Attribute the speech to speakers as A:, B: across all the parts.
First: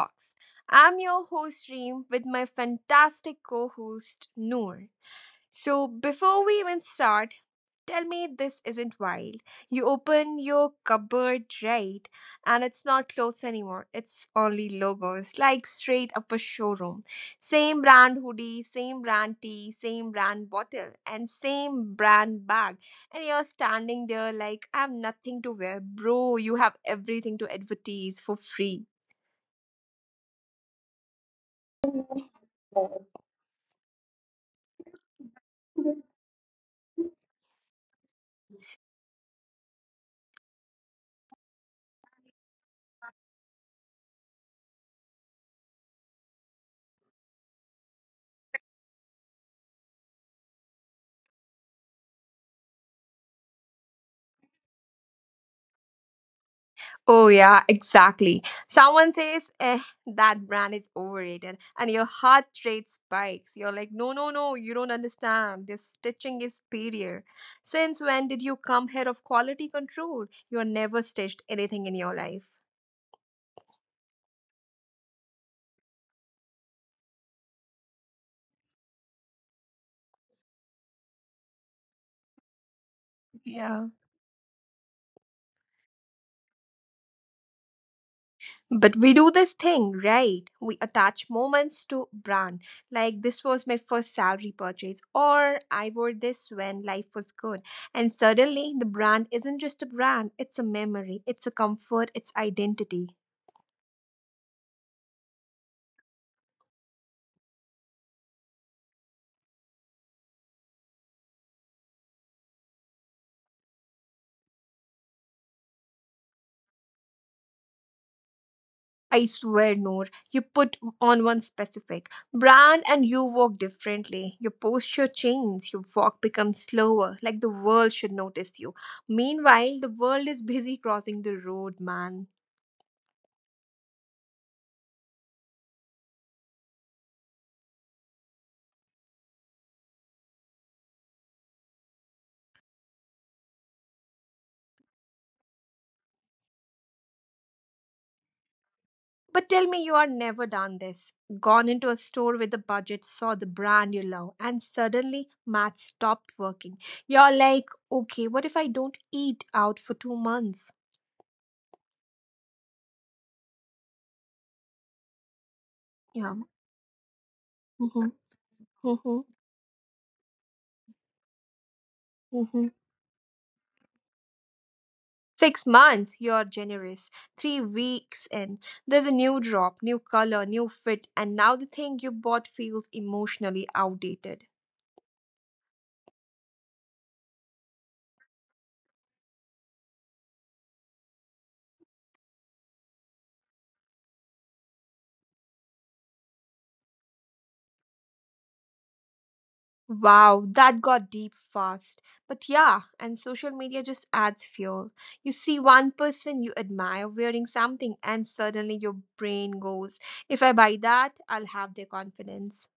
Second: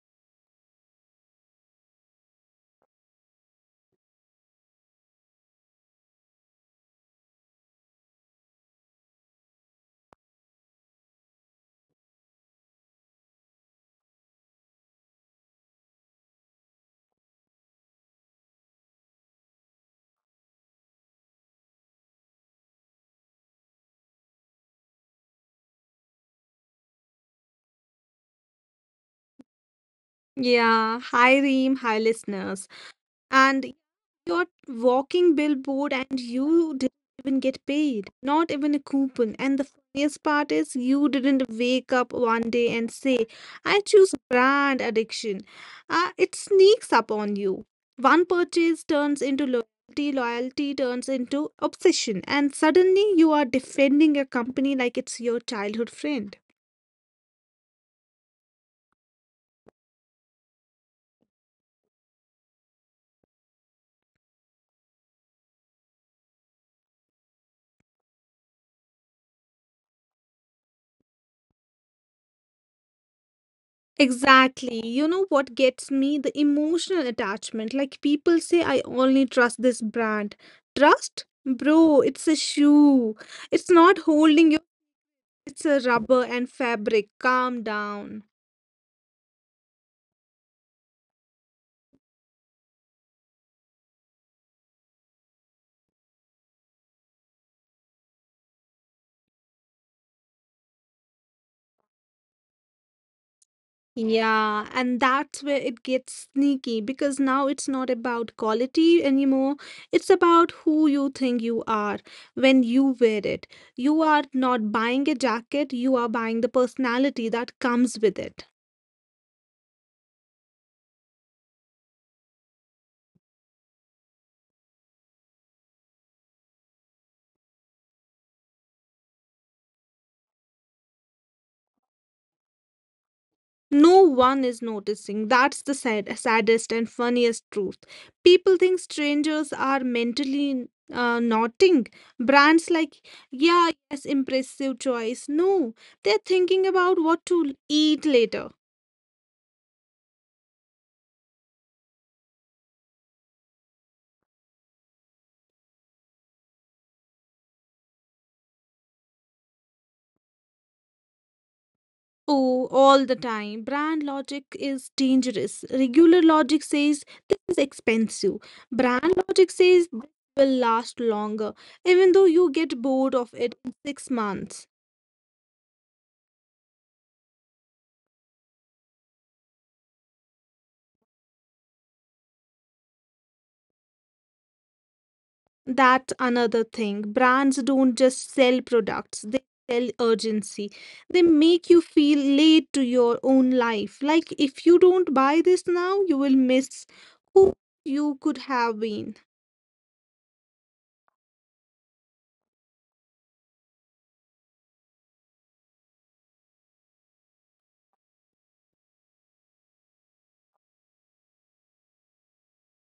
A: Talks. I'm your host Reem with my fantastic co-host Noor. So before we even start, tell me this isn't wild. You open your cupboard, right, and it's not clothes anymore. It's only logos, like straight up a showroom. Same brand hoodie, same brand tee, same brand bottle, and same brand bag and you're standing there like, "I have nothing to wear." Bro, you have everything to advertise for free.
B: Yeah, hi Reem, hi listeners. And You're walking billboard and you didn't even get paid, not even a coupon. And the funniest part is you didn't wake up one day and say, I choose brand addiction. It sneaks up on you. One purchase turns into loyalty turns into obsession, and suddenly you are defending a company like it's your childhood friend.
A: Oh, yeah, exactly. Someone says, eh, that brand is overrated. And your heart rate spikes. You're like, no, no, no, you don't understand. This stitching is superior. Since when did you come here of quality control? You're never stitched anything in your life.
B: Exactly. You know what gets me? The emotional attachment. Like people say, I only trust this brand. Trust? Bro, it's a shoe. It's
A: Yeah.
B: not holding you, it's a rubber and fabric. Calm down.
A: But we do this thing, right? We attach moments to brand. Like this was my first salary purchase, or I wore this when life was good. And suddenly, the brand isn't just a brand, it's a memory, it's a comfort, it's identity.
B: Yeah, and that's where it gets sneaky because now it's not about quality anymore. It's about who you think you are when you wear it. You are not buying a jacket, you are buying the personality that comes with it.
A: I swear, Noor, you put on one specific brand and you walk differently. Your posture changes, your walk becomes slower, like the world should notice you. Meanwhile, the world is busy crossing the road, man.
B: No one is noticing. That's the sad, saddest and funniest truth. People think strangers are mentally nodding. Brands like, yeah, yes, impressive choice. No, they're thinking about what to eat later.
A: But tell me, you are never done this. Gone into a store with a budget, saw the brand you love, and suddenly math stopped working. You're like, okay, what if I don't eat out for 2 months?
B: Oh, all the time. Brand logic is dangerous. Regular
A: Yeah.
B: logic says this is
A: Mm-hmm.
B: expensive. Brand
A: Mm-hmm.
B: logic says this will last longer, even though you
A: Mm-hmm.
B: get bored of it in 6 months.
A: 6 months, you're generous. 3 weeks in, there's a new drop, new color, new fit, and now the thing you bought feels emotionally outdated.
B: That's another thing. Brands don't just sell products, they sell urgency. They make you feel late to your own life. Like if you don't buy this now, you will miss who you could have been.
A: Wow, that got deep fast. But yeah, and social media just adds fuel. You see one person you admire wearing something, and suddenly your brain goes, if I buy that, I'll have their confidence.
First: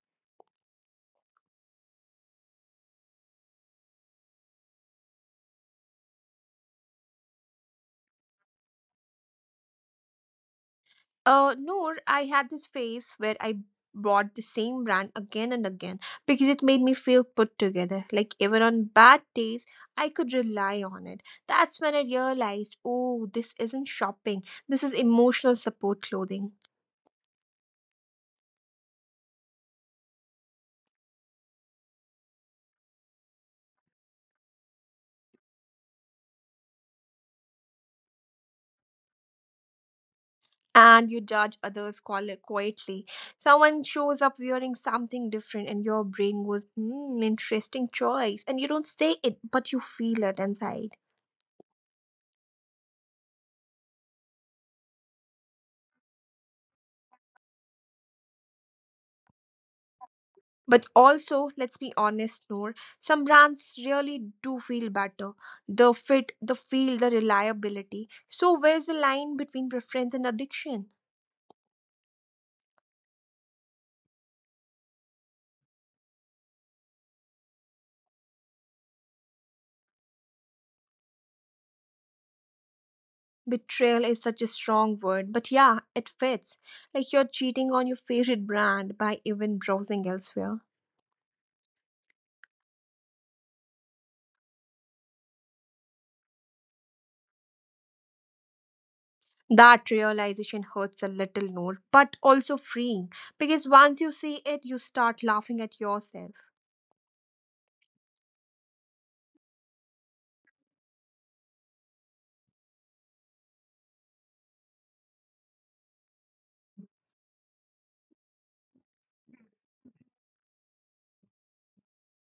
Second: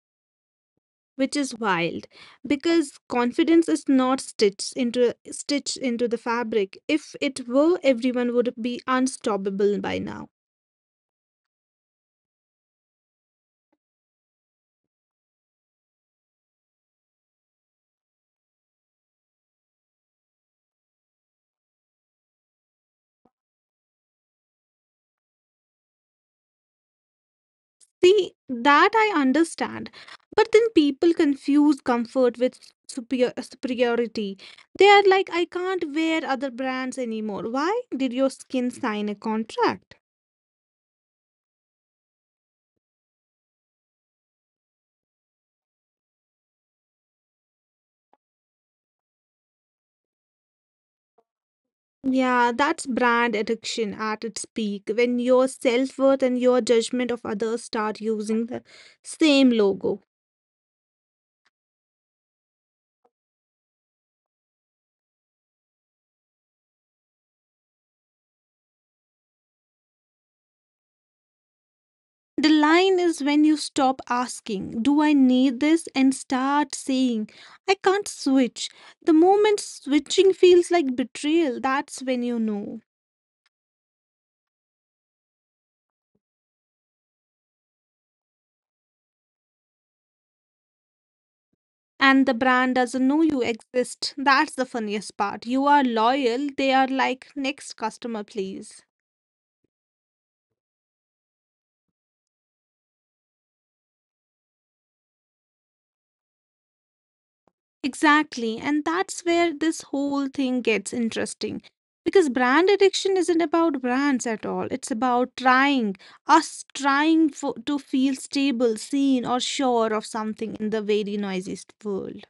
B: Which is wild because confidence is not stitched into the fabric. If it were, everyone would be unstoppable by now.
A: Noor, I had this phase where I bought the same brand again and again because it made me feel put together. Like even on bad days, I could rely on it. That's when I realized, oh, this isn't shopping. This is emotional support clothing.
B: See, that I understand. But then people confuse comfort with superiority. They are like, I can't wear other brands anymore. Why did your skin sign a contract?
A: And you judge others quietly. Someone shows up wearing something different, and your brain goes, hmm, interesting choice. And you don't say it, but you feel it inside.
B: Yeah, that's brand addiction at its peak, when your self-worth and your judgment of others start using the same logo.
A: But also, let's be honest, Noor, some brands really do feel better. The fit, the feel, the reliability. So, where's the line between preference and addiction?
B: The line is when you stop asking, do I need this? And start saying, I can't switch. The moment switching feels like betrayal, that's when you know.
A: Betrayal is such a strong word, but yeah, it fits. Like you're cheating on your favorite brand by even browsing elsewhere.
B: And the brand doesn't know you exist. That's the funniest part. You are loyal, they are like, next customer, please.
A: That realization hurts a little, Noor, but also freeing because once you see it, you start laughing at yourself.
B: Exactly. And that's where this whole thing gets interesting. Because brand addiction isn't about brands at all. It's about trying, us trying for, to feel stable, seen, or sure of something in the very noisiest world.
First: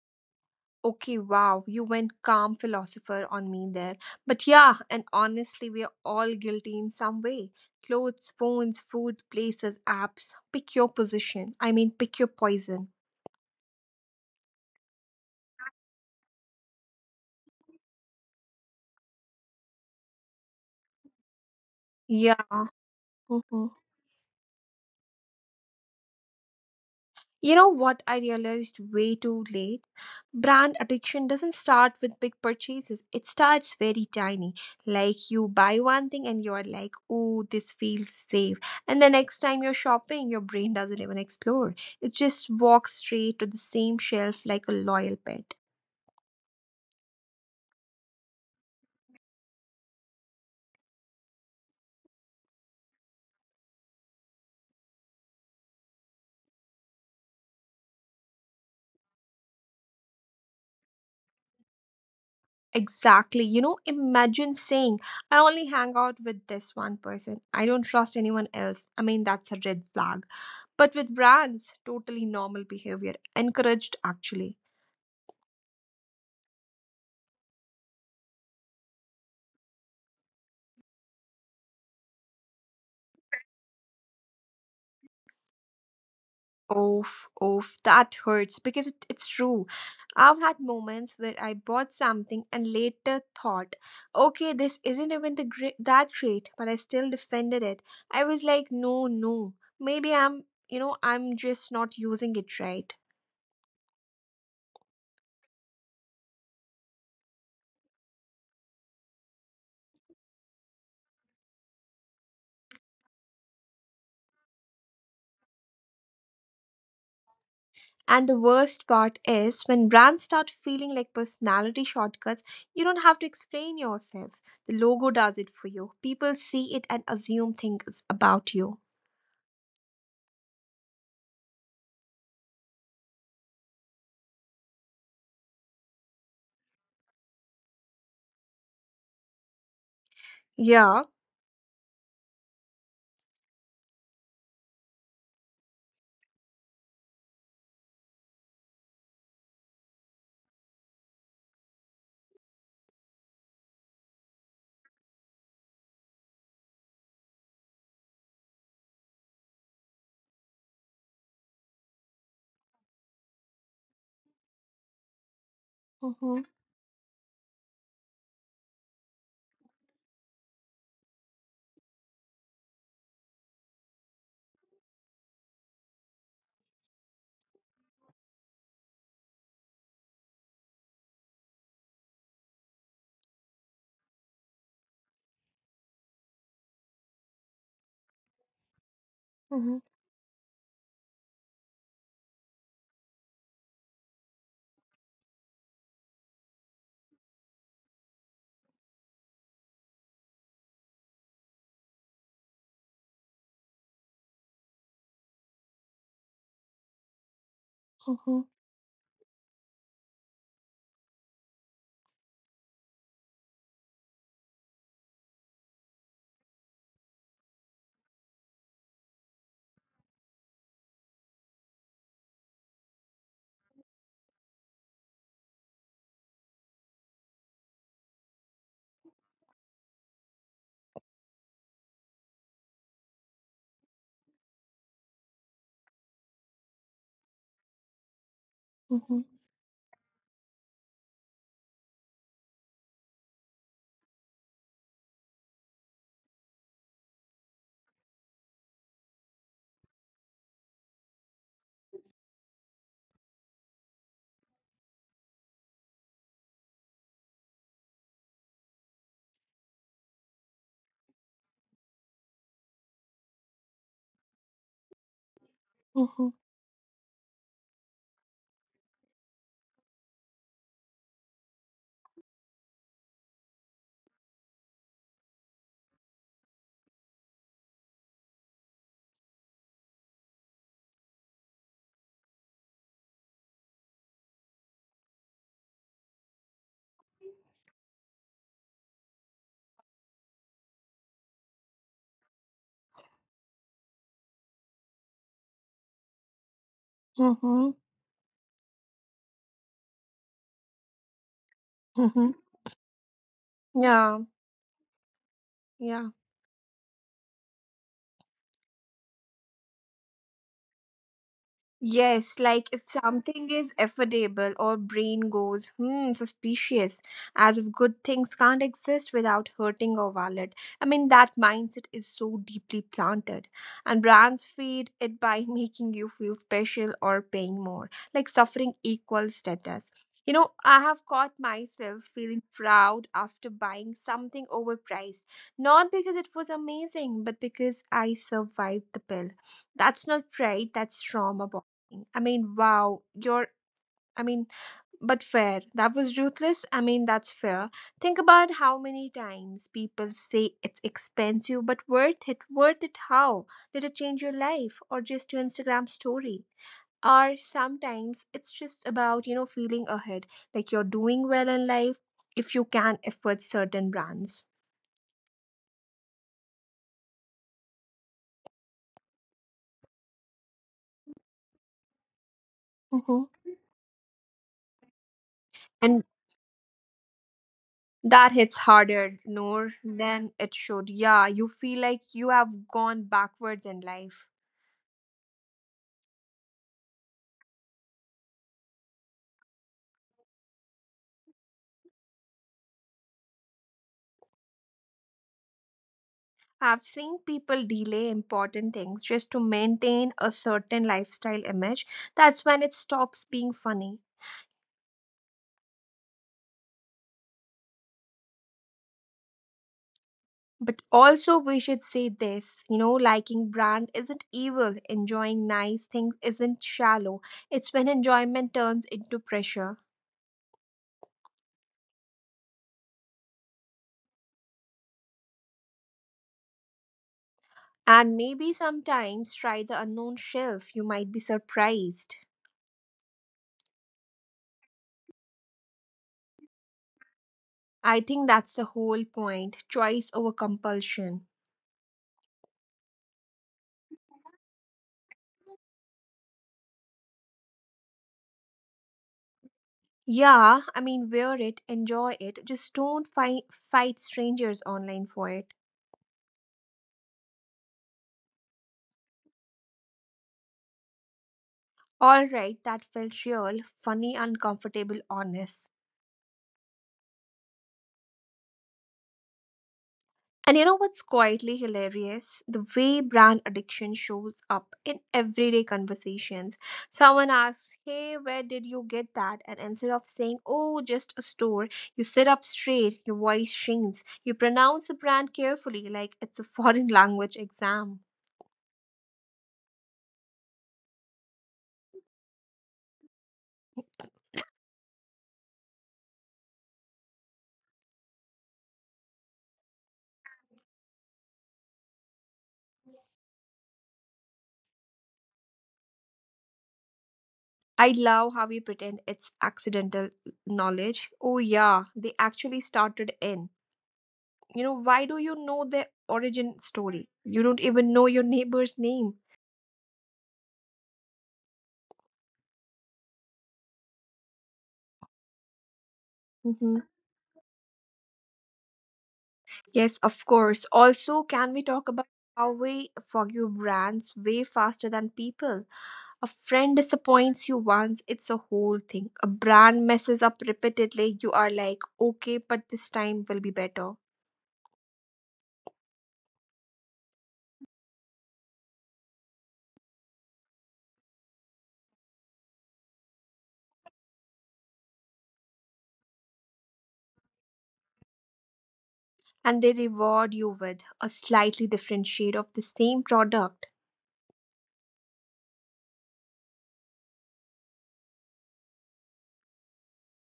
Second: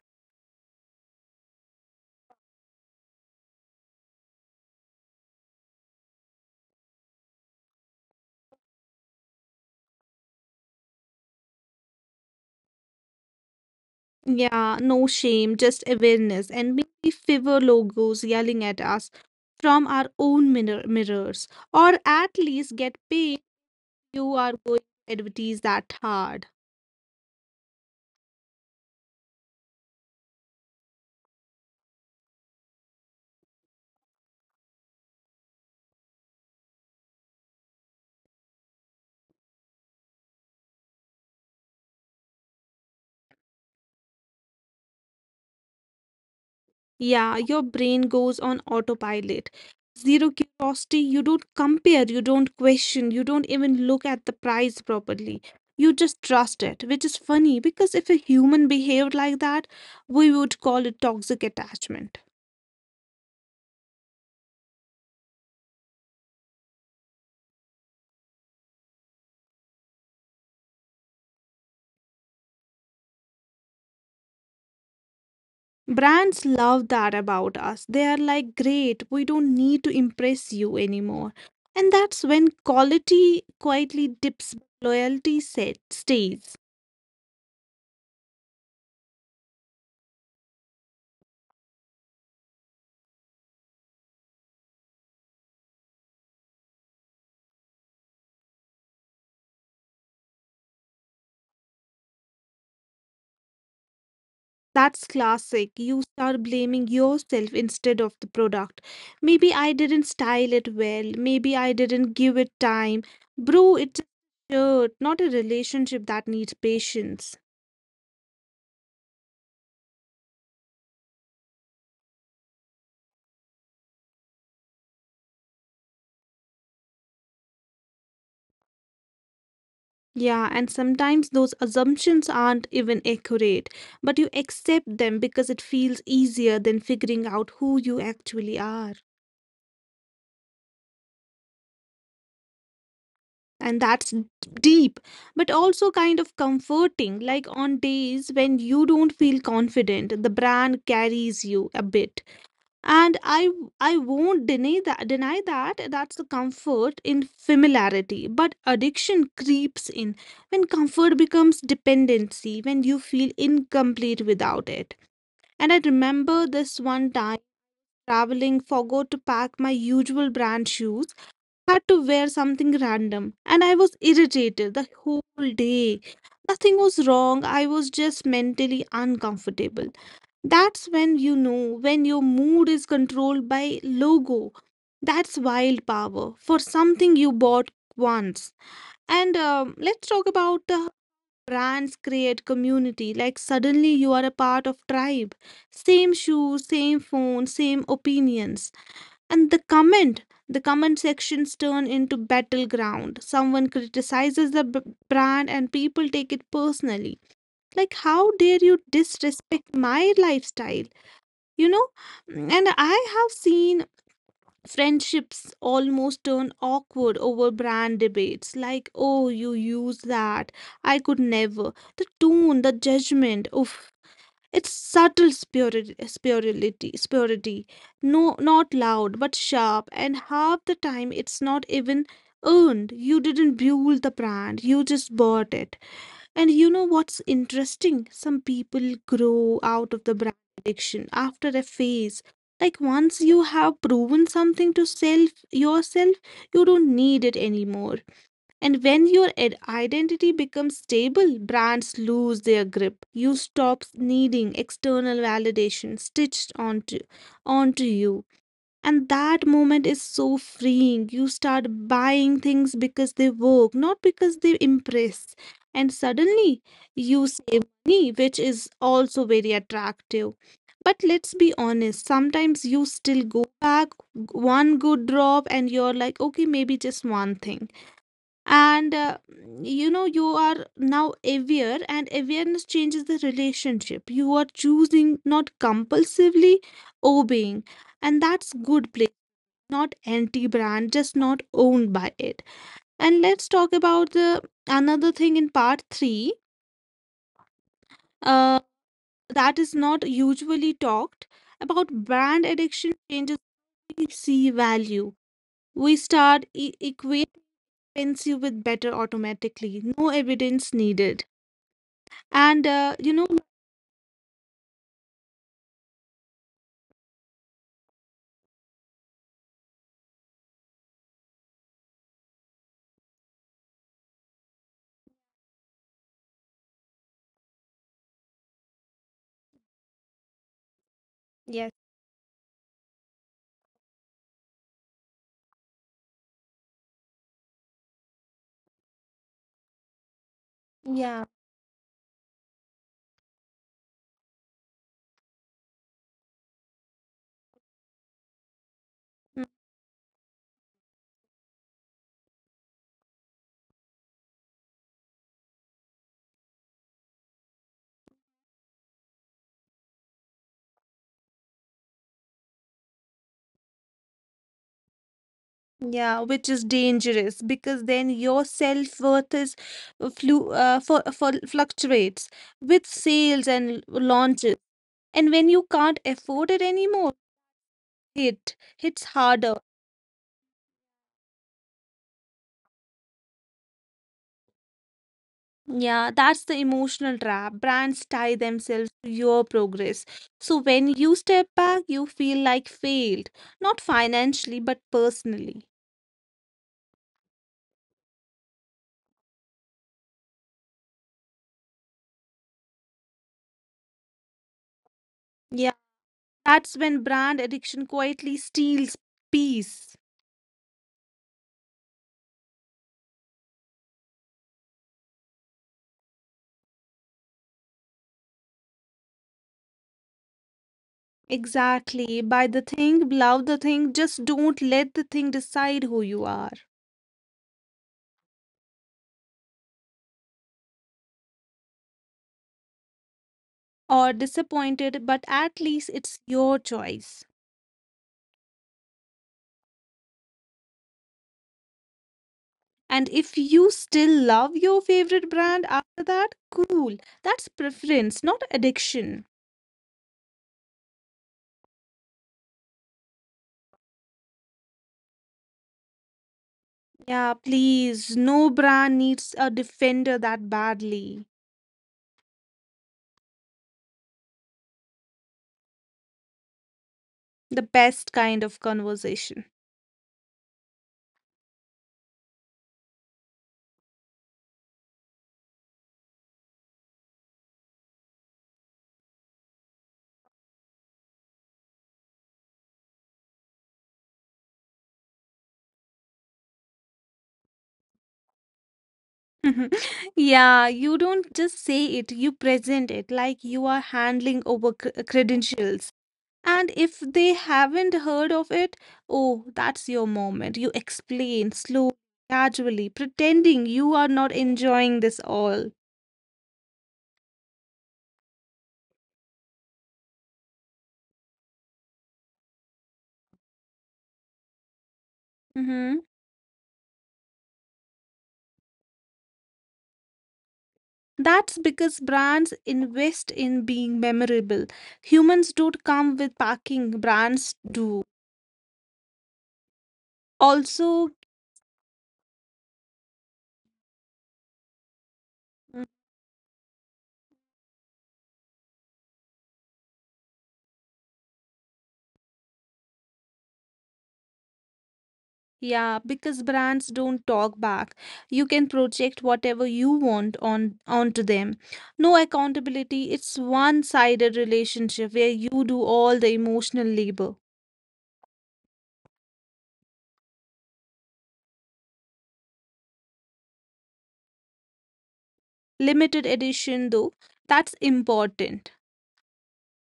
A: Okay, wow, you went calm philosopher on me there. But yeah, and honestly, we are all guilty in some way. Clothes, phones, food, places, apps. Pick your position. I mean, pick your poison.
B: Yeah, no shame, just awareness. And maybe fever logos yelling at us from our own mirrors. Or at
A: Yeah.
B: least get paid,
A: Mhm.
B: you are going to advertise that hard.
A: You know what I realized way too late? Brand addiction doesn't start with big purchases. It starts very tiny. Like you buy one thing and you're like, oh, this feels safe. And the next time you're shopping, your brain doesn't even explore. It just walks straight to the same shelf like a loyal pet.
B: Yeah, your brain goes on autopilot. Zero curiosity, you don't compare, you don't question, you don't even look at the price properly. You just trust it, which is funny because if a human behaved like that, we would call it toxic attachment.
A: Exactly. You know, imagine saying, I only hang out with this one person. I don't trust anyone else. I mean, that's a red flag. But with brands, totally normal behavior, encouraged actually.
B: Brands love that about us. They are like, great, we don't need to impress you anymore. And that's when quality quietly dips, loyalty set, stays.
A: Oof, oof, that hurts because it's true. I've had moments where I bought something and later thought, okay, this isn't even the great, that great, but I still defended it. I was like, no, no, maybe I'm just not using it right.
B: That's classic. You start blaming yourself instead of the product. Maybe I didn't style it well. Maybe I didn't give it time. Bro, it's a shirt, not a relationship that needs patience.
A: And the worst part is when brands start feeling like personality shortcuts, you don't have to explain yourself. The logo does it for you. People see it and assume things about you.
B: Yeah, and sometimes those assumptions aren't even accurate, but you accept them because it feels easier than figuring out who you actually are.
A: Yeah.
B: And that's deep, but also kind of comforting, like on days when you don't feel confident the brand carries you a bit. And I won't deny that that's the comfort in familiarity, but addiction creeps in when comfort becomes dependency, when you feel incomplete without it. And I remember
A: Mm-hmm.
B: this one time traveling, forgot to pack my usual brand shoes, had to wear something random, and I was irritated the whole day. Nothing was wrong, I was just mentally uncomfortable. That's when you know, when your mood is controlled by logo. That's wild power for something you bought once. And
A: Mm-hmm.
B: let's talk about the brands create community, like suddenly you are a part of tribe. Same shoes, same phone, same opinions. And the comment sections turn into battleground. Someone criticizes the brand and people take it personally. Like, how
A: Mm-hmm.
B: dare you disrespect my lifestyle? You know, and I have seen friendships almost turn awkward over brand debates, like, oh, you use that? I could never. The tone, the judgment. Oof, it's subtle spirituality. No, not loud but sharp, and half the time it's not even earned. You didn't build the brand, you just bought it. And you know what's interesting? Some people
A: Mm-hmm.
B: grow out of the brand addiction after a phase. Like once you have proven something to self yourself, you don't need it anymore. And when your identity becomes stable, brands lose their grip. You stop needing external validation stitched onto you. And that moment is so freeing. You start buying things because they work, not because they impress. And
A: Mm-hmm.
B: suddenly you save money, which is also very attractive. But let's be honest, sometimes you still go back, one good drop and you're like, okay, maybe just one thing. And you know, you are now aware, and awareness changes the relationship. You are choosing, not compulsively obeying, and that's good. Not anti-brand, just not owned by it. And let's talk about the another thing in part three,
A: Mm-hmm.
B: uh, that is not usually talked about.
A: Mm-hmm.
B: Brand addiction changes we
A: Yeah.
B: see value. We
A: Yeah.
B: start equate fancy with better automatically, no evidence needed,
A: Yes,
B: and
A: like if
B: you know.
A: something is affordable or brain goes, hmm, suspicious, as if good things can't exist without hurting our wallet. I mean, that mindset is so deeply planted. And brands feed it by making you feel special or paying more, like suffering equals status. You know, I have caught myself feeling proud after buying something overpriced, not because it was amazing, but because I survived the bill. That's not pride, that's
B: Yeah.
A: trauma. I mean, wow, you're, I mean, but fair. That was ruthless. I mean, that's fair. Think about how many
B: Mm,
A: times people say it's expensive but worth it. Worth it how? Did it change your life or just your Instagram story? Or sometimes it's just about, you know, feeling ahead, like you're doing well in life if you can afford certain brands.
B: yeah, which is dangerous because then your self-worth is flu for fluctuates with sales
A: Hmm.
B: and launches. And when you can't
A: And
B: afford it anymore, it
A: that hits
B: hits
A: harder,
B: harder.
A: Noor, than it should. Yeah, you feel like you have gone backwards in life.
B: Yeah, that's the emotional trap, brands tie themselves to your progress, so when you step back you feel like failed, not financially but personally.
A: I've seen people delay important things just to maintain a certain lifestyle image. That's when it stops being funny.
B: Yeah, that's when brand addiction quietly steals peace.
A: But also, we should say this, you know, liking brand isn't evil, enjoying nice things isn't shallow. It's when enjoyment turns into pressure.
B: Exactly, buy the thing, love the thing, just don't let the thing decide who you are.
A: And maybe sometimes try the unknown shelf, you might be surprised.
B: Or disappointed, but at least it's your choice.
A: I think that's the whole point, choice over compulsion.
B: And if you still love your favorite brand after that, cool. That's preference, not addiction.
A: Yeah, I mean, wear it, enjoy it, just don't fight strangers online for it.
B: Yeah, please. No brand needs a defender that badly.
A: Alright, that felt real, funny, uncomfortable, honest.
B: The best kind of conversation.
A: And you know what's quietly hilarious? The way brand addiction shows up in everyday conversations. Someone asks, "Hey, where did you get that?" And instead of saying, "Oh, just a store," you sit up straight, your voice shrinks, you pronounce the brand carefully like it's a foreign language exam.
B: Yeah, you don't just say it, you present it like you are handling over credentials. And if they haven't heard of it, oh, that's your moment. You explain slowly, gradually, pretending you are not enjoying this all.
A: I love how we pretend it's accidental knowledge. Oh, yeah, they actually started in. You know, why do you know their origin
B: Mhm.
A: story? You don't even know your neighbor's name.
B: That's because brands invest in being memorable. Humans don't come with
A: Mm-hmm.
B: packing, brands do.
A: Yes, of course. Also, can
B: Also,
A: we talk about how we forgive brands way faster than people?
B: mm,
A: A friend disappoints you once, it's a whole thing. A brand messes up repeatedly, you are like, okay, but this time will be better,
B: yeah, because brands don't talk back. You can project whatever you want on onto them. No accountability. It's one-sided relationship where you do all the emotional labor.
A: and they reward you with a slightly different shade of the same product.
B: Limited edition though, that's important.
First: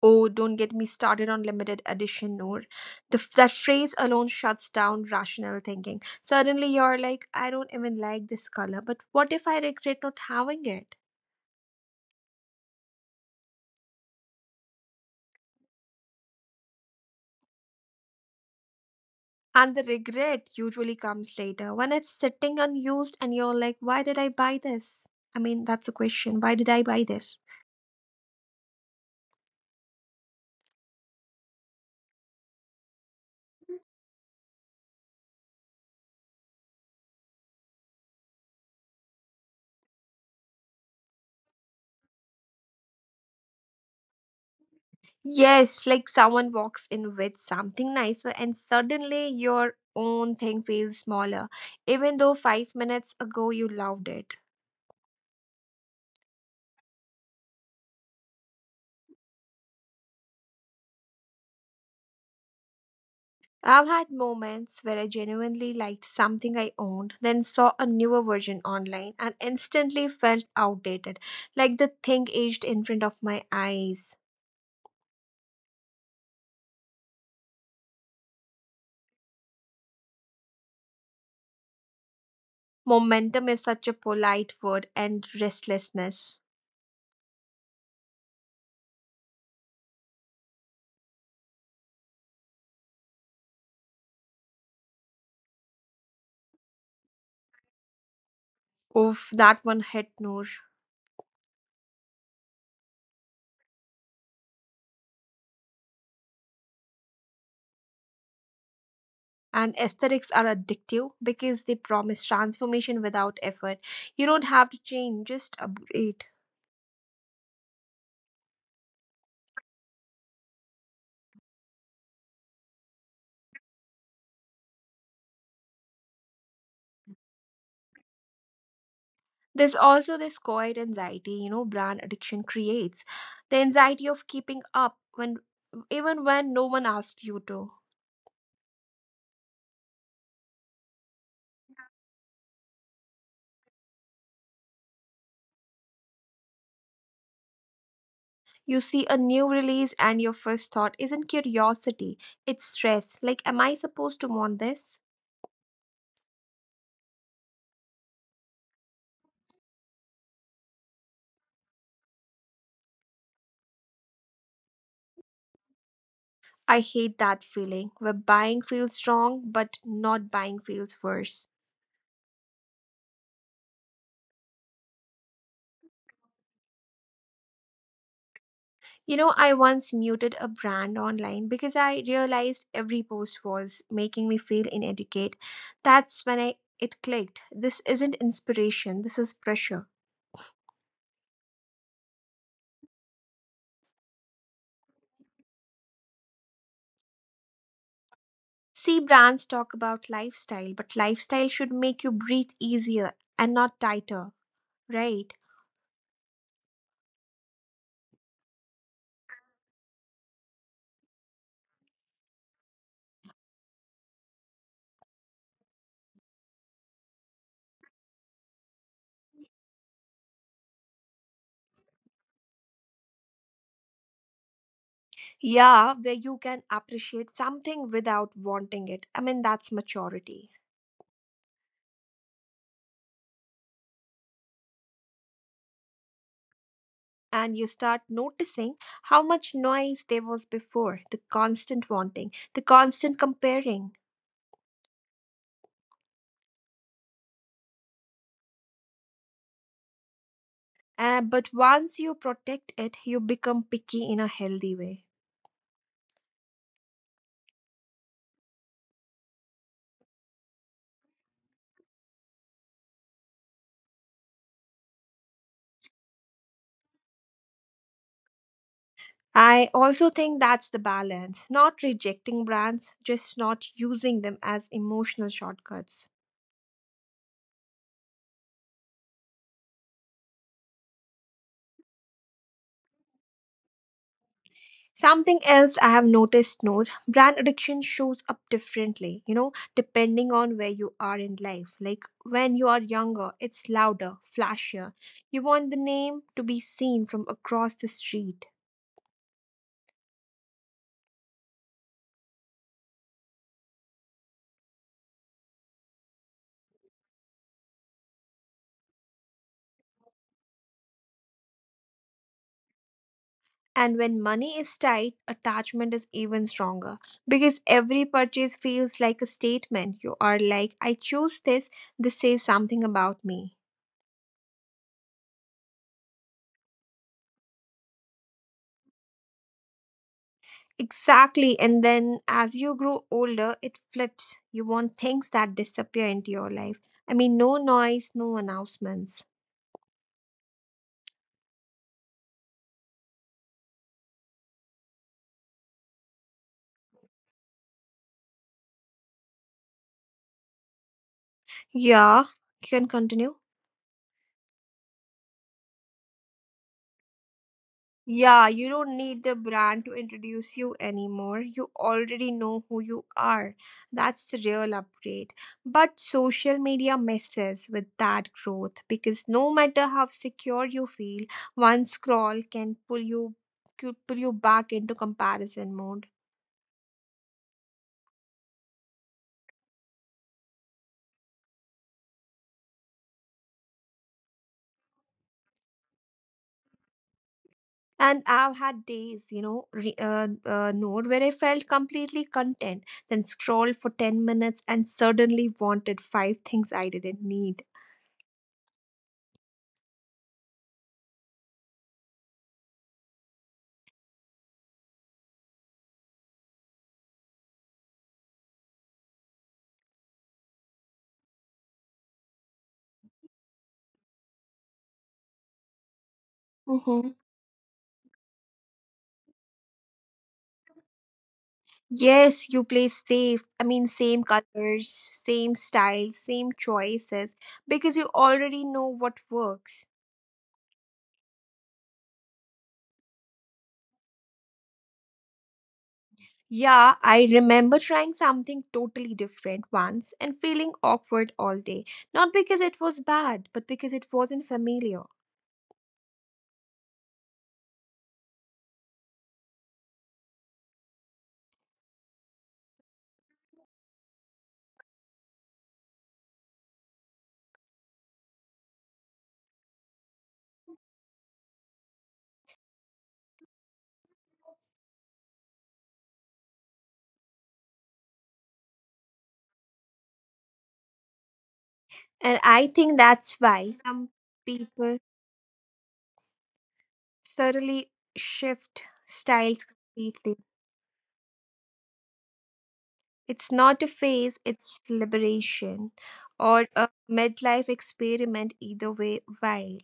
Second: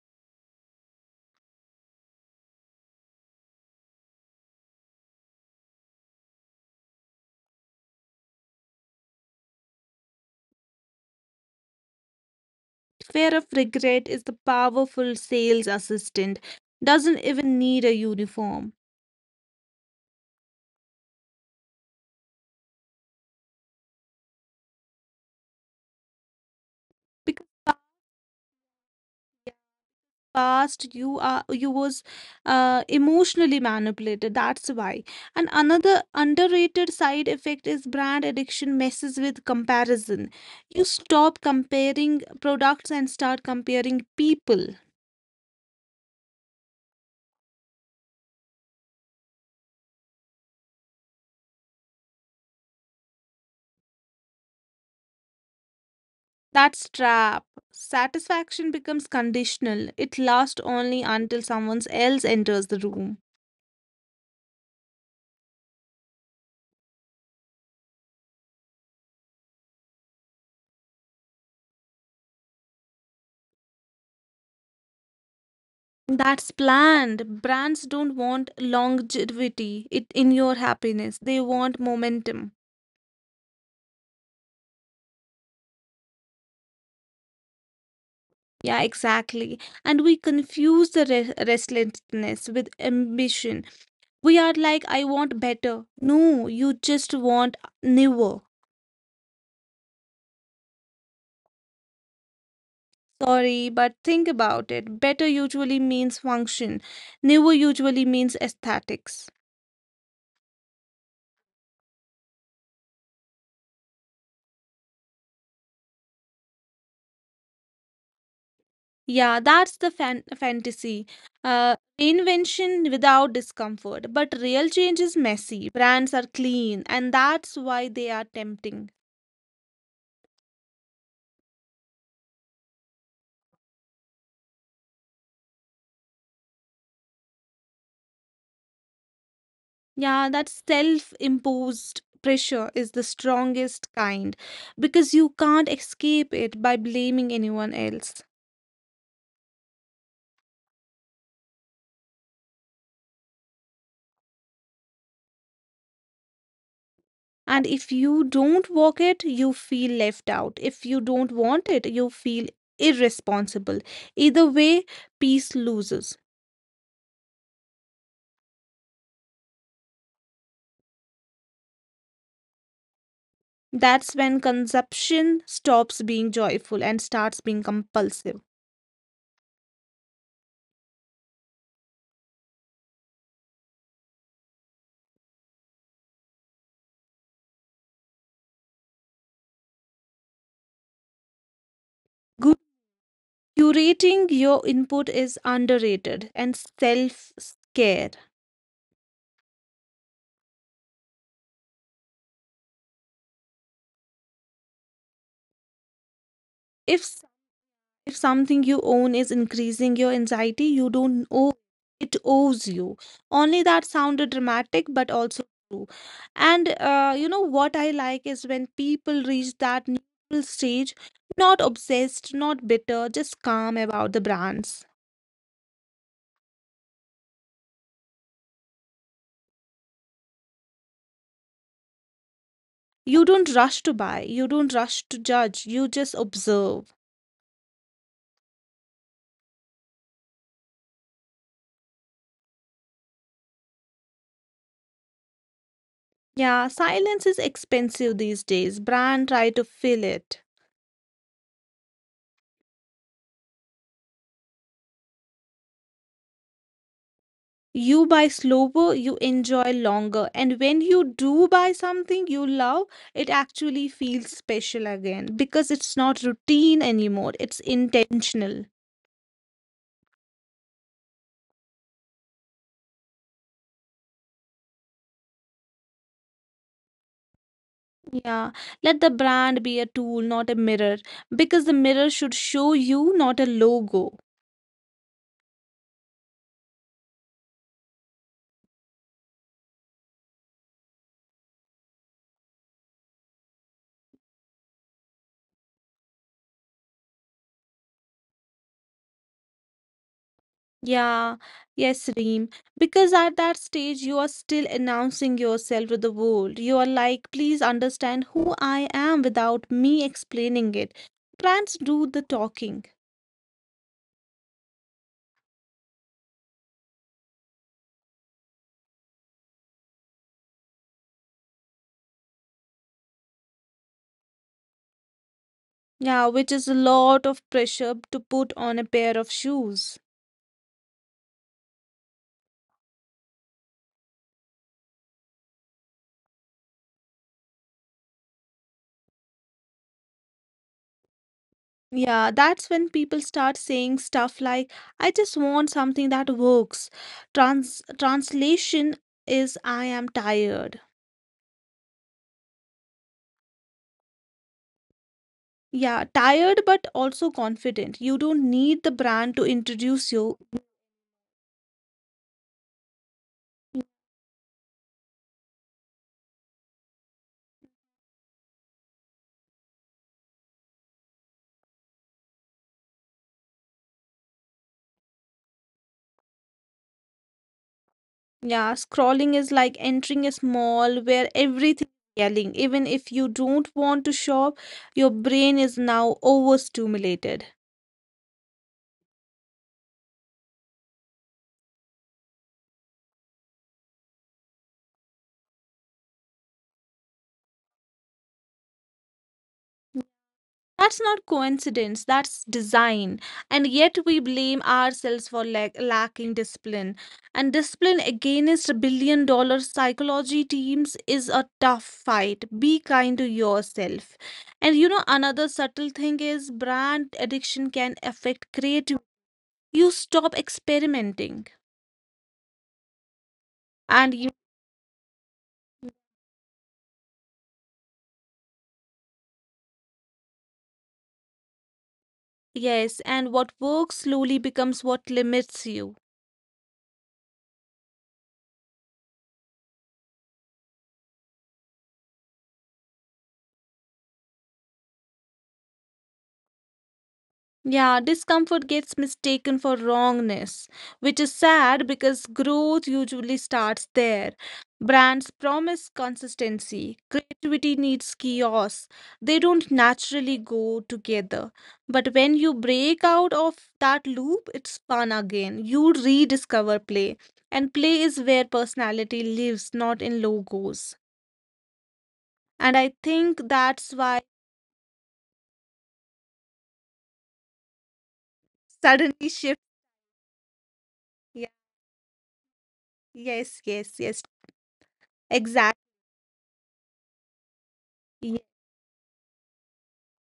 A: Oh, don't get me started on limited edition, Noor. That phrase alone shuts down rational thinking. Suddenly, you're like, I don't even like this color, but what if I regret not having it?
B: Fear of regret is the powerful sales assistant. Doesn't even need a uniform
A: And the regret usually comes later when it's sitting unused and you're like, why did I buy this? I mean, that's a question. Why did I
B: because
A: buy this?
B: past you are you was emotionally manipulated. That's why. And another underrated side effect is brand addiction messes with comparison. You stop comparing products and start comparing people.
A: Yes, like someone walks in with something nicer, and suddenly your own thing feels smaller, even though 5 minutes ago you loved it.
B: That's trap. Satisfaction becomes conditional. It lasts only until someone else enters the room.
A: I've had moments where I genuinely liked something I owned, then saw a newer version online and instantly felt outdated, like the thing aged in front of my eyes.
B: That's planned. Brands don't want longevity it, in your happiness. They want momentum.
A: Momentum is such a polite word, and restlessness.
B: Yeah, exactly. And we confuse the restlessness with ambition. We are like, I want better. No, you just want newer.
A: Oof, that one hit Noor.
B: Sorry, but think about it. Better usually means function, newer usually means aesthetics.
A: And aesthetics are addictive because they promise transformation without effort. You don't have to change, just upgrade.
B: Yeah, that's the fantasy. Invention without discomfort. But real change is messy. Brands are clean, and that's why they are tempting.
A: There's also this quiet anxiety, you know, brand addiction creates, the anxiety of keeping up when, even when no one asks you to.
B: Yeah, that self imposed pressure is the strongest kind because you can't escape it by blaming anyone else.
A: You see a new release and your first thought isn't curiosity, it's stress, like am I supposed to want this?
B: And if you don't walk it, you feel left out. If you don't want it, you feel irresponsible. Either way, peace loses.
A: I hate that feeling where buying feels wrong but not buying feels worse.
B: That's when consumption stops being joyful and starts being compulsive.
A: You know, I once muted a brand online because I realized every post was making me feel inadequate. That's when I it clicked. This isn't inspiration, this is pressure.
B: Good, curating your input is underrated and self care.
A: See, brands talk about lifestyle, but lifestyle should make you breathe easier and not tighter, right?
B: If, if something you own is increasing your anxiety, you don't owe it, owes you. Only that sounded dramatic, but also true. And you know what I like is when people reach that neutral stage, not obsessed, not bitter, just calm about the brands.
A: Yeah, where you can appreciate something without wanting it. I mean, that's maturity.
B: You don't rush to buy, you don't rush to judge, you just observe.
A: And you start noticing how much noise there was before, the constant wanting, the constant comparing.
B: Yeah, silence is expensive these days. Brand try to fill it.
A: But once you protect it, you become picky in a healthy way.
B: You buy slower, you enjoy longer, and when you do buy something you love, it actually feels special again because it's not routine anymore, it's intentional.
A: I also think that's the balance, not rejecting brands, just not using them as emotional shortcuts.
B: Yeah, let the brand be a tool, not a mirror, because the mirror should show you, not a logo.
A: Something else I have noticed, Noor, brand addiction shows up differently, you know, depending on where you are in life. Like when you are younger, it's louder, flashier. You want the name to be seen from across the street.
B: Yeah, yes, Reem. Because at that stage, you are still announcing yourself to the world. You are like, please understand who I am without me explaining it. Brands do the talking.
A: And when money is tight, attachment is even stronger because every purchase feels like a statement. You are like, I chose this, this says something about me.
B: Yeah, which is a lot of pressure to put on a pair of shoes.
A: Exactly. And then as you grow older, it flips. You want things that disappear into your life. I mean, no noise, no announcements.
B: Yeah, that's when people start saying stuff like, I just want something that works. Translation is, I am tired.
A: Yeah, you can continue.
B: Yeah, tired but also confident. You don't need the
A: Yeah,
B: brand to
A: you don't need
B: introduce
A: the
B: you.
A: brand to introduce you anymore. You already know who you are. That's the real upgrade. But social media messes with that growth because no matter how secure you feel, one scroll can pull you could pull you back into comparison mode.
B: Yeah, scrolling is like entering a mall where everything is yelling. Even if you don't want to shop, your brain is now overstimulated.
A: And I've had days, you know, re- node where I felt completely content, then scrolled for 10 minutes and suddenly wanted five things I didn't need.
B: That's not coincidence, that's design. And yet we blame ourselves for lacking discipline. And discipline against a $1 billion psychology teams is a tough fight. Be kind to yourself. And you know, another subtle thing is brand addiction can
A: Mm-hmm.
B: affect creativity. You stop experimenting
A: Yes, you play
B: and you
A: safe. I mean, same colors, same style, same choices, because you already know what works.
B: yes, and what works slowly becomes what limits you.
A: Yeah, I remember trying something totally different once and feeling awkward all day. Not because it was bad, but because it wasn't familiar.
B: Yeah, discomfort gets mistaken for wrongness, which is sad because growth usually starts there. Brands promise consistency, creativity needs chaos. They don't naturally go together. But when you break out of that loop, it's fun again. You rediscover play, and play is where personality lives, not in logos. And I
A: And I
B: think
A: think that's
B: that's why
A: why some people thoroughly
B: suddenly
A: shift
B: shift.
A: styles completely.
B: Yeah, yes, yes,
A: It's
B: yes,
A: not a phase, it's
B: exactly.
A: liberation or a midlife
B: Yeah,
A: experiment, either way, wild.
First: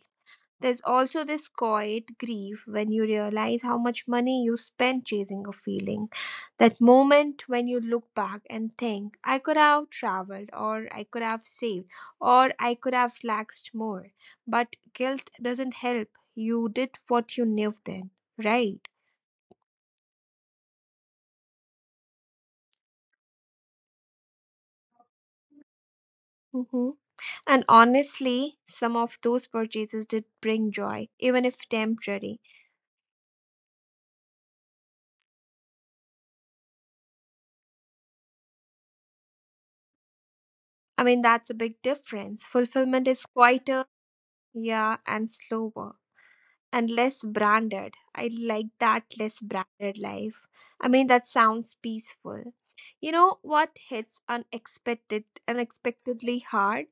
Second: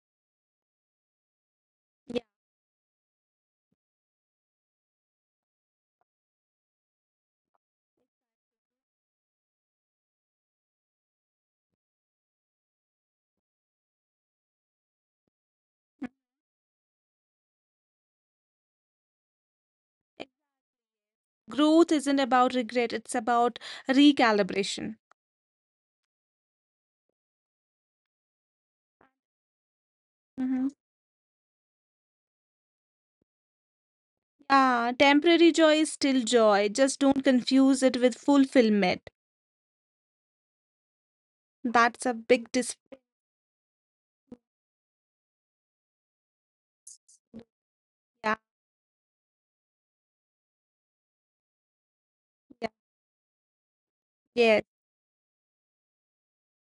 A: There's also this quiet
B: yeah.
A: grief when you realize how much money you spent chasing a feeling. That moment when you look back and think, I could have traveled, or I could have saved, or I could have relaxed more. But guilt doesn't help. You did what you knew then, right?
B: Growth isn't about regret, it's about recalibration.
A: Mm-hmm. And honestly, some of those purchases did
B: Hmm.
A: bring joy, even if temporary.
B: Yeah, temporary joy is still joy. Just don't confuse it with fulfillment.
A: I mean, that's a big
B: That's a
A: difference.
B: big dis.
A: Fulfillment is quieter, yeah, and slower, and less branded. I
B: Yeah,
A: like that less branded life. I mean, that sounds peaceful.
B: yeah,
A: You know what hits
B: yes.
A: unexpected, unexpectedly hard?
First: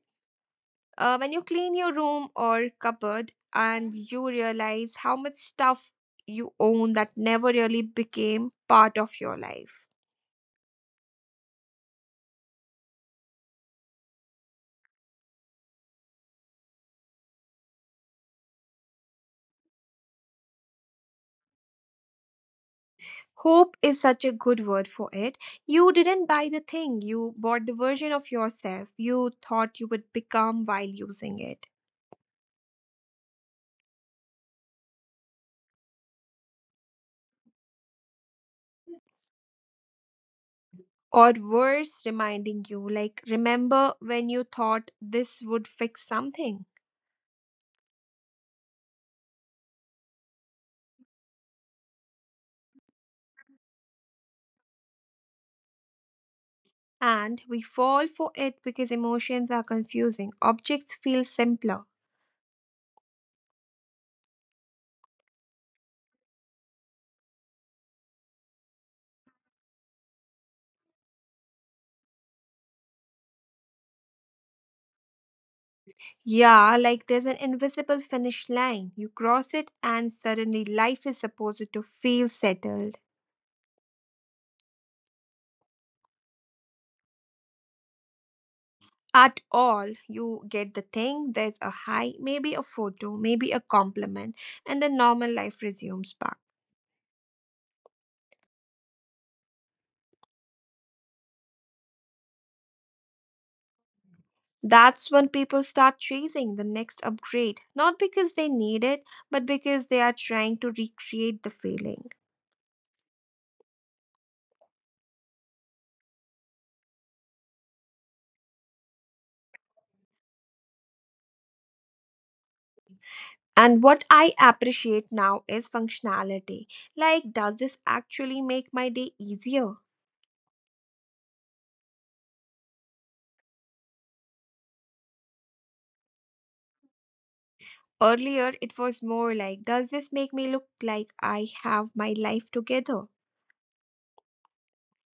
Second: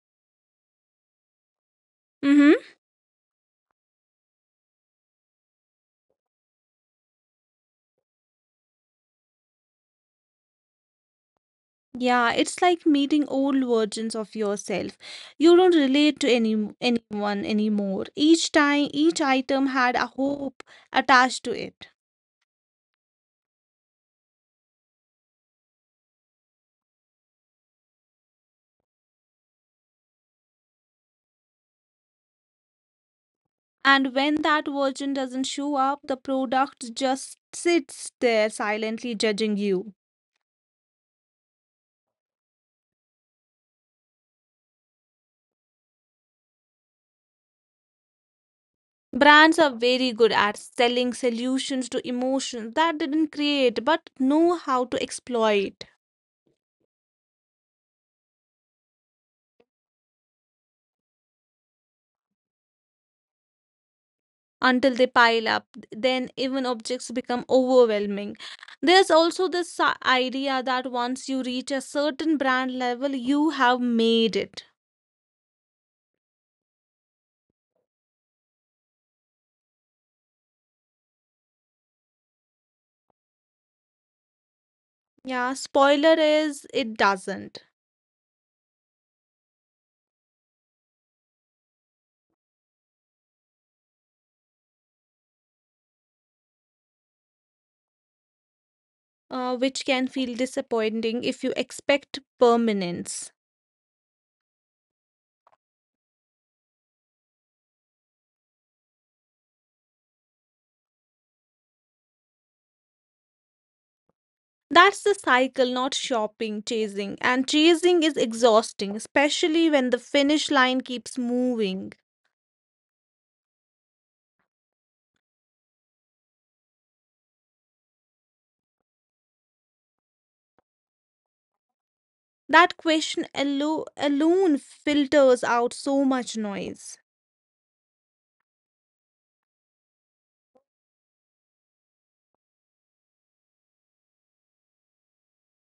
A: When you clean your room
B: Mm-hmm.
A: or cupboard and you realize how much stuff you own that never really became part of your life.
B: Yeah, it's like meeting old versions of yourself. You don't relate to anyone anymore. Each time, each item had a hope attached to it.
A: Hope is such a good word for it. You didn't buy the thing, you bought the version of yourself you thought you would become while using it.
B: And when that version doesn't show up, the product just sits there silently judging you.
A: Or worse, reminding you, like, remember when you thought this would fix something.
B: Brands are very good at selling solutions to emotions that didn't create but know how to exploit
A: And we fall for it because emotions are confusing. Objects feel simpler.
B: until they pile up. Then even objects become overwhelming. There's also this idea that once you reach a certain brand level, you have made it.
A: Yeah, like there's an invisible finish line. You cross it, and suddenly life is supposed to feel settled.
B: Yeah, spoiler is it doesn't,
A: At all. You get the thing, there's a hi, maybe a photo, maybe a compliment, and then normal life resumes back.
B: which can feel disappointing if you expect permanence.
A: That's when people start chasing the next upgrade, not because they need it, but because they are trying to recreate the feeling.
B: That's the cycle, not shopping, chasing. And chasing is exhausting, especially when the finish line keeps moving.
A: And what I appreciate now is functionality. Like, does this actually make my day easier?
B: That question alone filters out so much noise.
A: Earlier, it was more like, does this make me look like I have my life together?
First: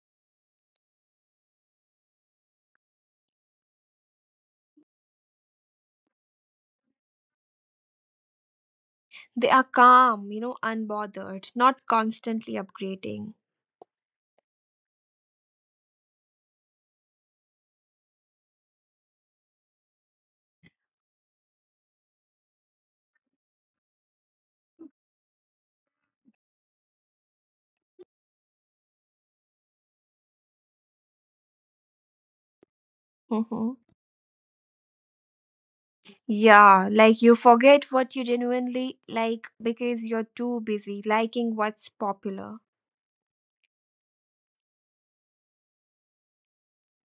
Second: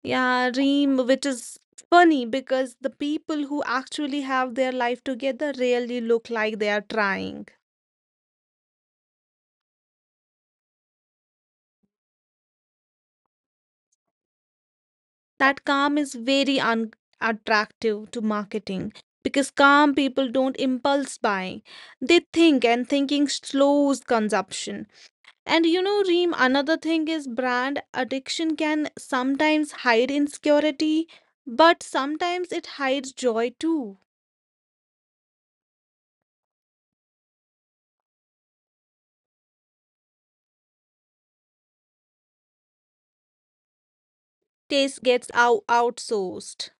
B: Yeah, Reem, which is funny because the people who actually have their life together really look like they are trying.
A: They are calm, you know, unbothered, not constantly upgrading.
B: That calm is very unattractive to marketing because calm people don't impulse buy. They think, and thinking slows consumption. And you know, Reem, another thing is brand addiction can sometimes hide insecurity, but sometimes it
A: Mm-hmm.
B: hides joy too.
A: Yeah, like you forget what you genuinely like because you're too busy liking what's popular.
B: Taste gets outsourced.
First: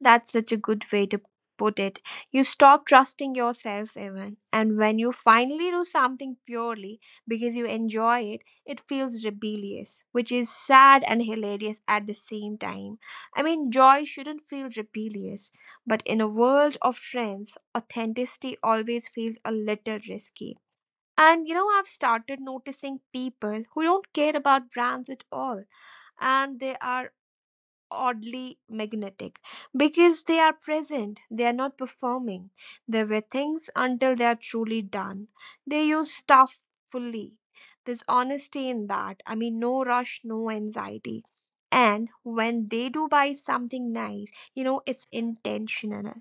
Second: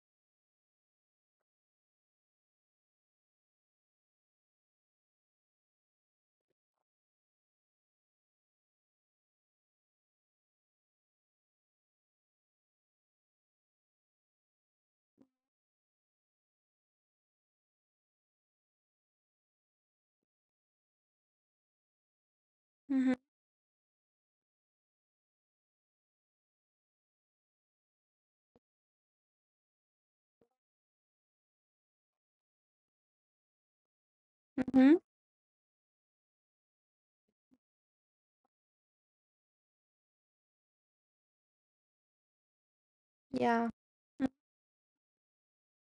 A: That's such a good way to put it. You stop trusting yourself, even. And when you finally do something purely because you enjoy it, it feels rebellious, which is sad and hilarious at the same time. I mean, joy shouldn't feel rebellious, but in a world of trends, authenticity always feels a little risky. And you know, I've started noticing
B: Mm-hmm.
A: people who don't care about brands at all, and they are oddly magnetic because they are present, they are not performing. They wear things until they are truly
B: Mm-hmm.
A: done, they use stuff fully. There's honesty in that. I mean, no rush, no anxiety. And when they do buy something
B: Yeah.
A: nice, you know, it's intentional,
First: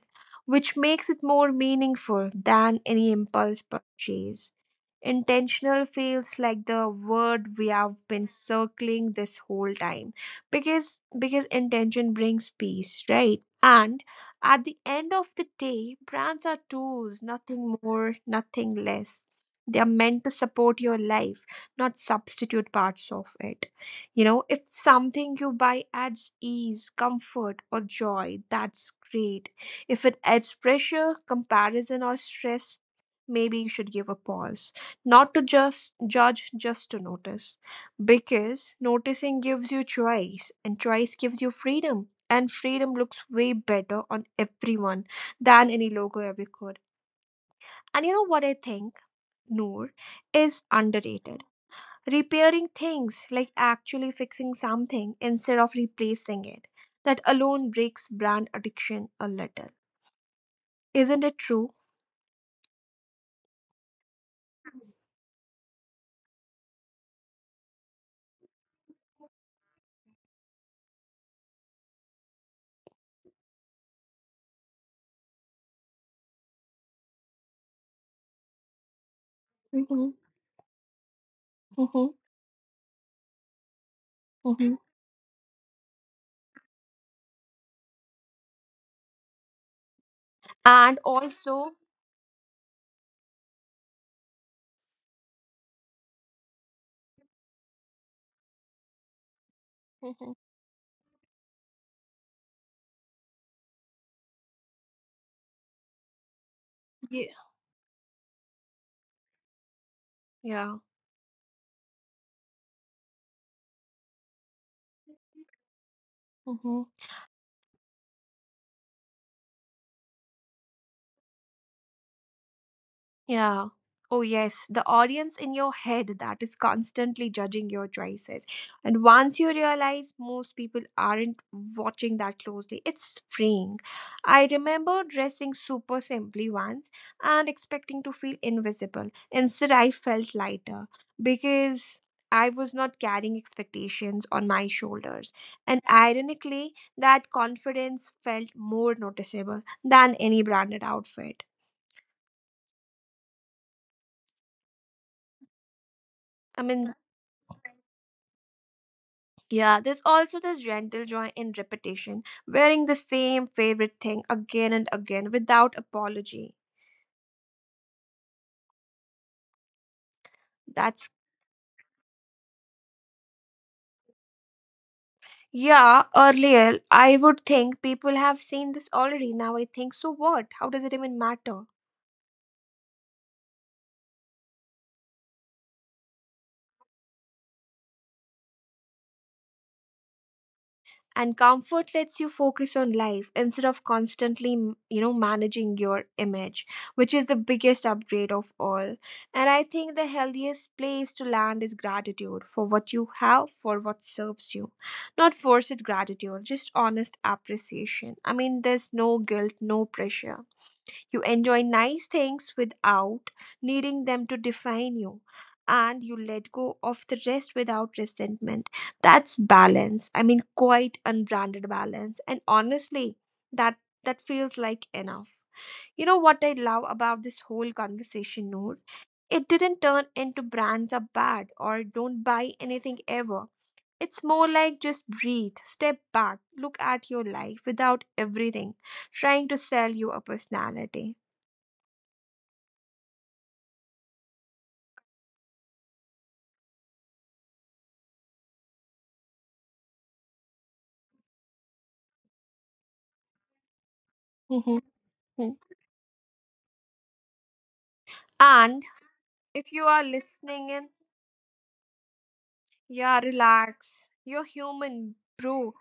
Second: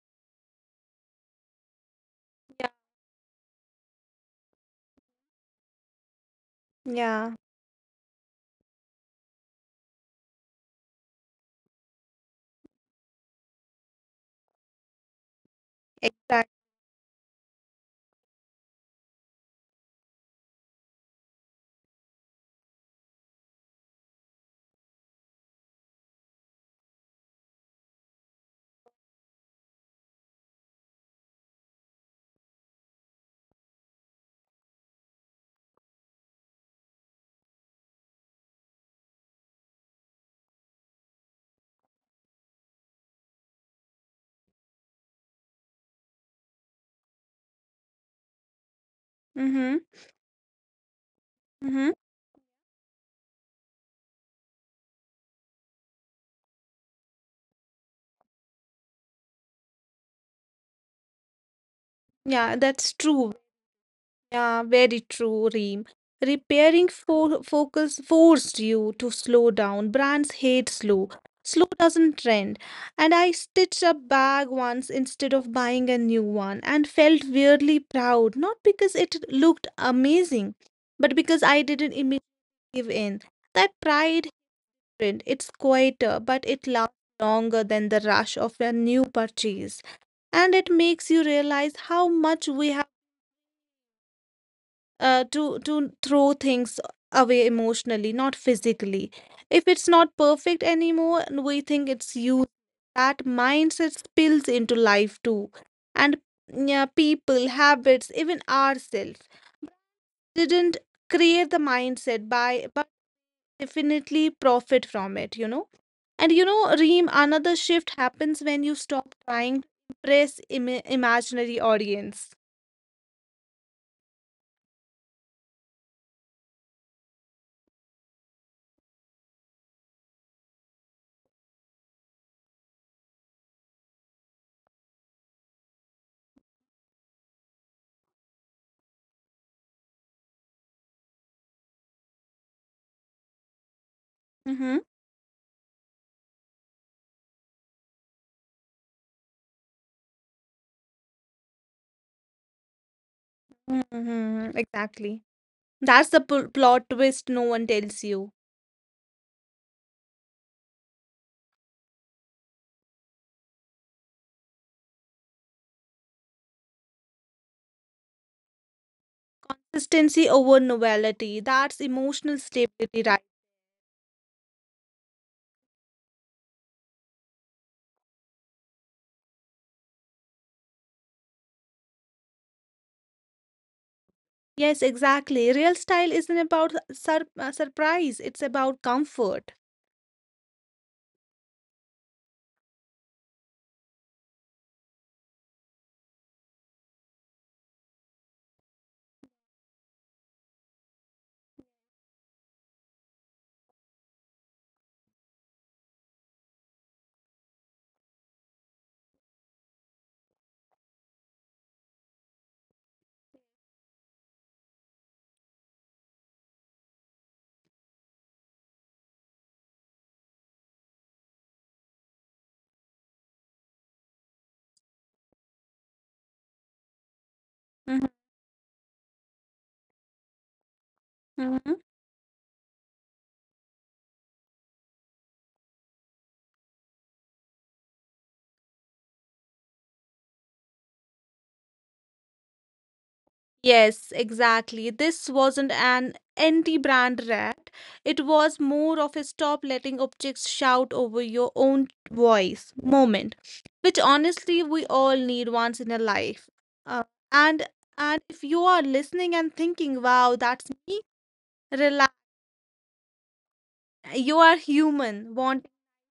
A: which makes it more meaningful
B: Yeah.
A: than any impulse purchase. Intentional feels like the
B: Yeah.
A: word we have been circling this whole time, because intention brings peace, right? And at the end of the day, brands are
B: Exactly.
A: tools, nothing more, nothing less. They are meant to support your life, not substitute parts of it. You know, if something you buy adds ease, comfort or joy, that's great. If it adds pressure, comparison or stress, maybe you should give a pause, not to just judge, just to notice. Because noticing gives you choice, and choice gives you freedom. And freedom looks way better on everyone than any logo ever could. And you know what I think, Noor,
B: Mm-hmm.
A: is underrated.
B: Mm-hmm.
A: Repairing things, like actually fixing something instead of replacing it, that alone breaks brand addiction a little. Isn't it true?
B: Yeah, that's true. Yeah, very true, Reem. Repairing for focus forced you to slow down. Brands hate slow. Slow doesn't trend. And I stitched a bag once instead of buying a new one and felt weirdly proud, not because it looked
A: Mm-hmm.
B: amazing, but because I didn't immediately
A: Mm-hmm.
B: give in. That pride,
A: Mm-hmm.
B: hidden, it's quieter, but it lasts longer than the rush of a new purchase, and it makes you
A: And
B: realize how
A: also,
B: much we have to throw things away emotionally, not physically. If it's not perfect
A: mhm.
B: anymore, and we think it's you. That mindset spills into life too, and yeah, people,
A: Yeah,
B: habits, even ourselves didn't
A: yeah.
B: create the mindset by, but definitely profit from it. You know, and you know, Reem,
A: Mhm.
B: another shift happens when you stop trying to impress imaginary audience.
A: Yeah. Oh, yes, the audience in your head that is constantly judging your choices. And once you realize most people aren't watching that closely, it's freeing. I remember dressing super simply once and expecting to feel invisible. Instead, I felt lighter because I was not carrying
B: Mm-hmm.
A: expectations on my shoulders. And ironically, that confidence felt more noticeable than any branded outfit.
B: Mm-hmm. Exactly. That's the plot
A: I
B: twist no
A: mean,
B: one tells you.
A: yeah, there's also this gentle joy in repetition, wearing the same favorite thing again and again without apology.
B: Consistency over
A: That's,
B: novelty. That's emotional stability, right?
A: yeah, earlier I would think people have seen this already. Now I think, so what? How does it even matter?
B: Yes, exactly. Real style isn't about surprise, it's about comfort.
A: And comfort lets you focus on life instead of constantly you know, managing your image, which is the biggest upgrade of all. And I think the healthiest place to land is gratitude for what you have, for what serves you, not forced gratitude, just honest appreciation. I mean, there's no guilt, no pressure. You enjoy nice things without needing them to define you. And you let go of the rest without resentment. That's balance. I mean, quite unbranded balance. And honestly, that that feels like enough. You know what I love about this
B: Mhm,
A: whole conversation, Noor? It didn't turn into brands are
B: mhm.
A: bad or don't buy anything ever. It's more like just breathe, step back, look at your life without everything trying to sell you a personality.
B: Yes, exactly. This wasn't an anti-brand rat. It was more of a stop letting objects shout over your own voice moment, which honestly
A: Mhm.
B: we all need
A: Mhm.
B: once in a life. Uh, and and if you are
A: And
B: listening and
A: if you
B: thinking,
A: are
B: "Wow, that's
A: listening
B: me,"
A: in,
B: relax.
A: yeah,
B: You
A: relax.
B: are
A: You're
B: human,
A: human,
B: want,
A: bro.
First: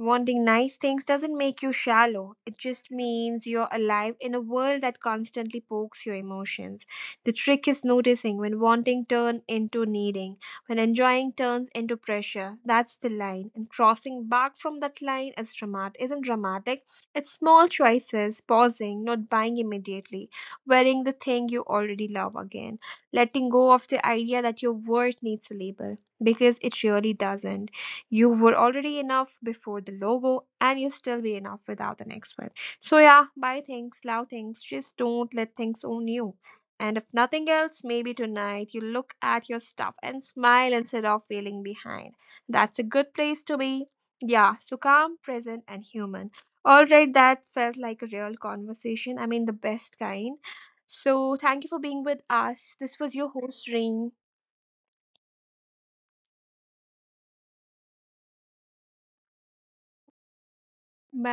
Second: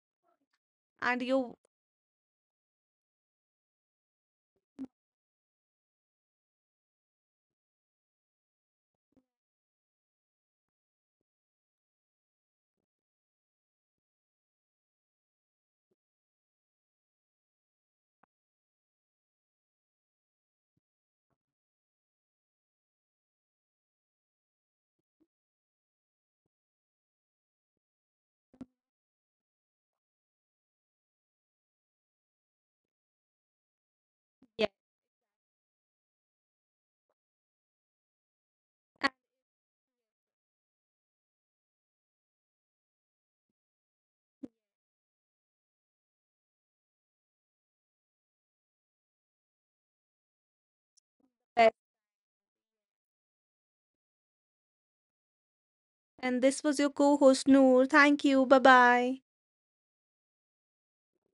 A: Wanting nice things
B: and
A: doesn't
B: you,
A: make you shallow. It just means you're alive in a world that constantly pokes your emotions. The trick is noticing when wanting turns into needing, when enjoying turns into pressure. That's the line. And crossing back from that line is isn't dramatic. It's small choices, pausing, not buying immediately, wearing the thing you already love again, letting go of the idea that your worth needs a label, because it really doesn't. You were already enough before the logo, and you still be enough without the next one. So yeah, buy things, love things,
B: yes.
A: just don't let things own you. And if nothing else, maybe tonight you look at your stuff and smile instead of feeling behind. That's a good place to be. Yeah, so calm, present and human. All right, that felt like a real conversation. I mean, the best kind. So thank you for being with us. This was your host, Reen.
B: And this was your co-host Noor. Thank you. Bye bye.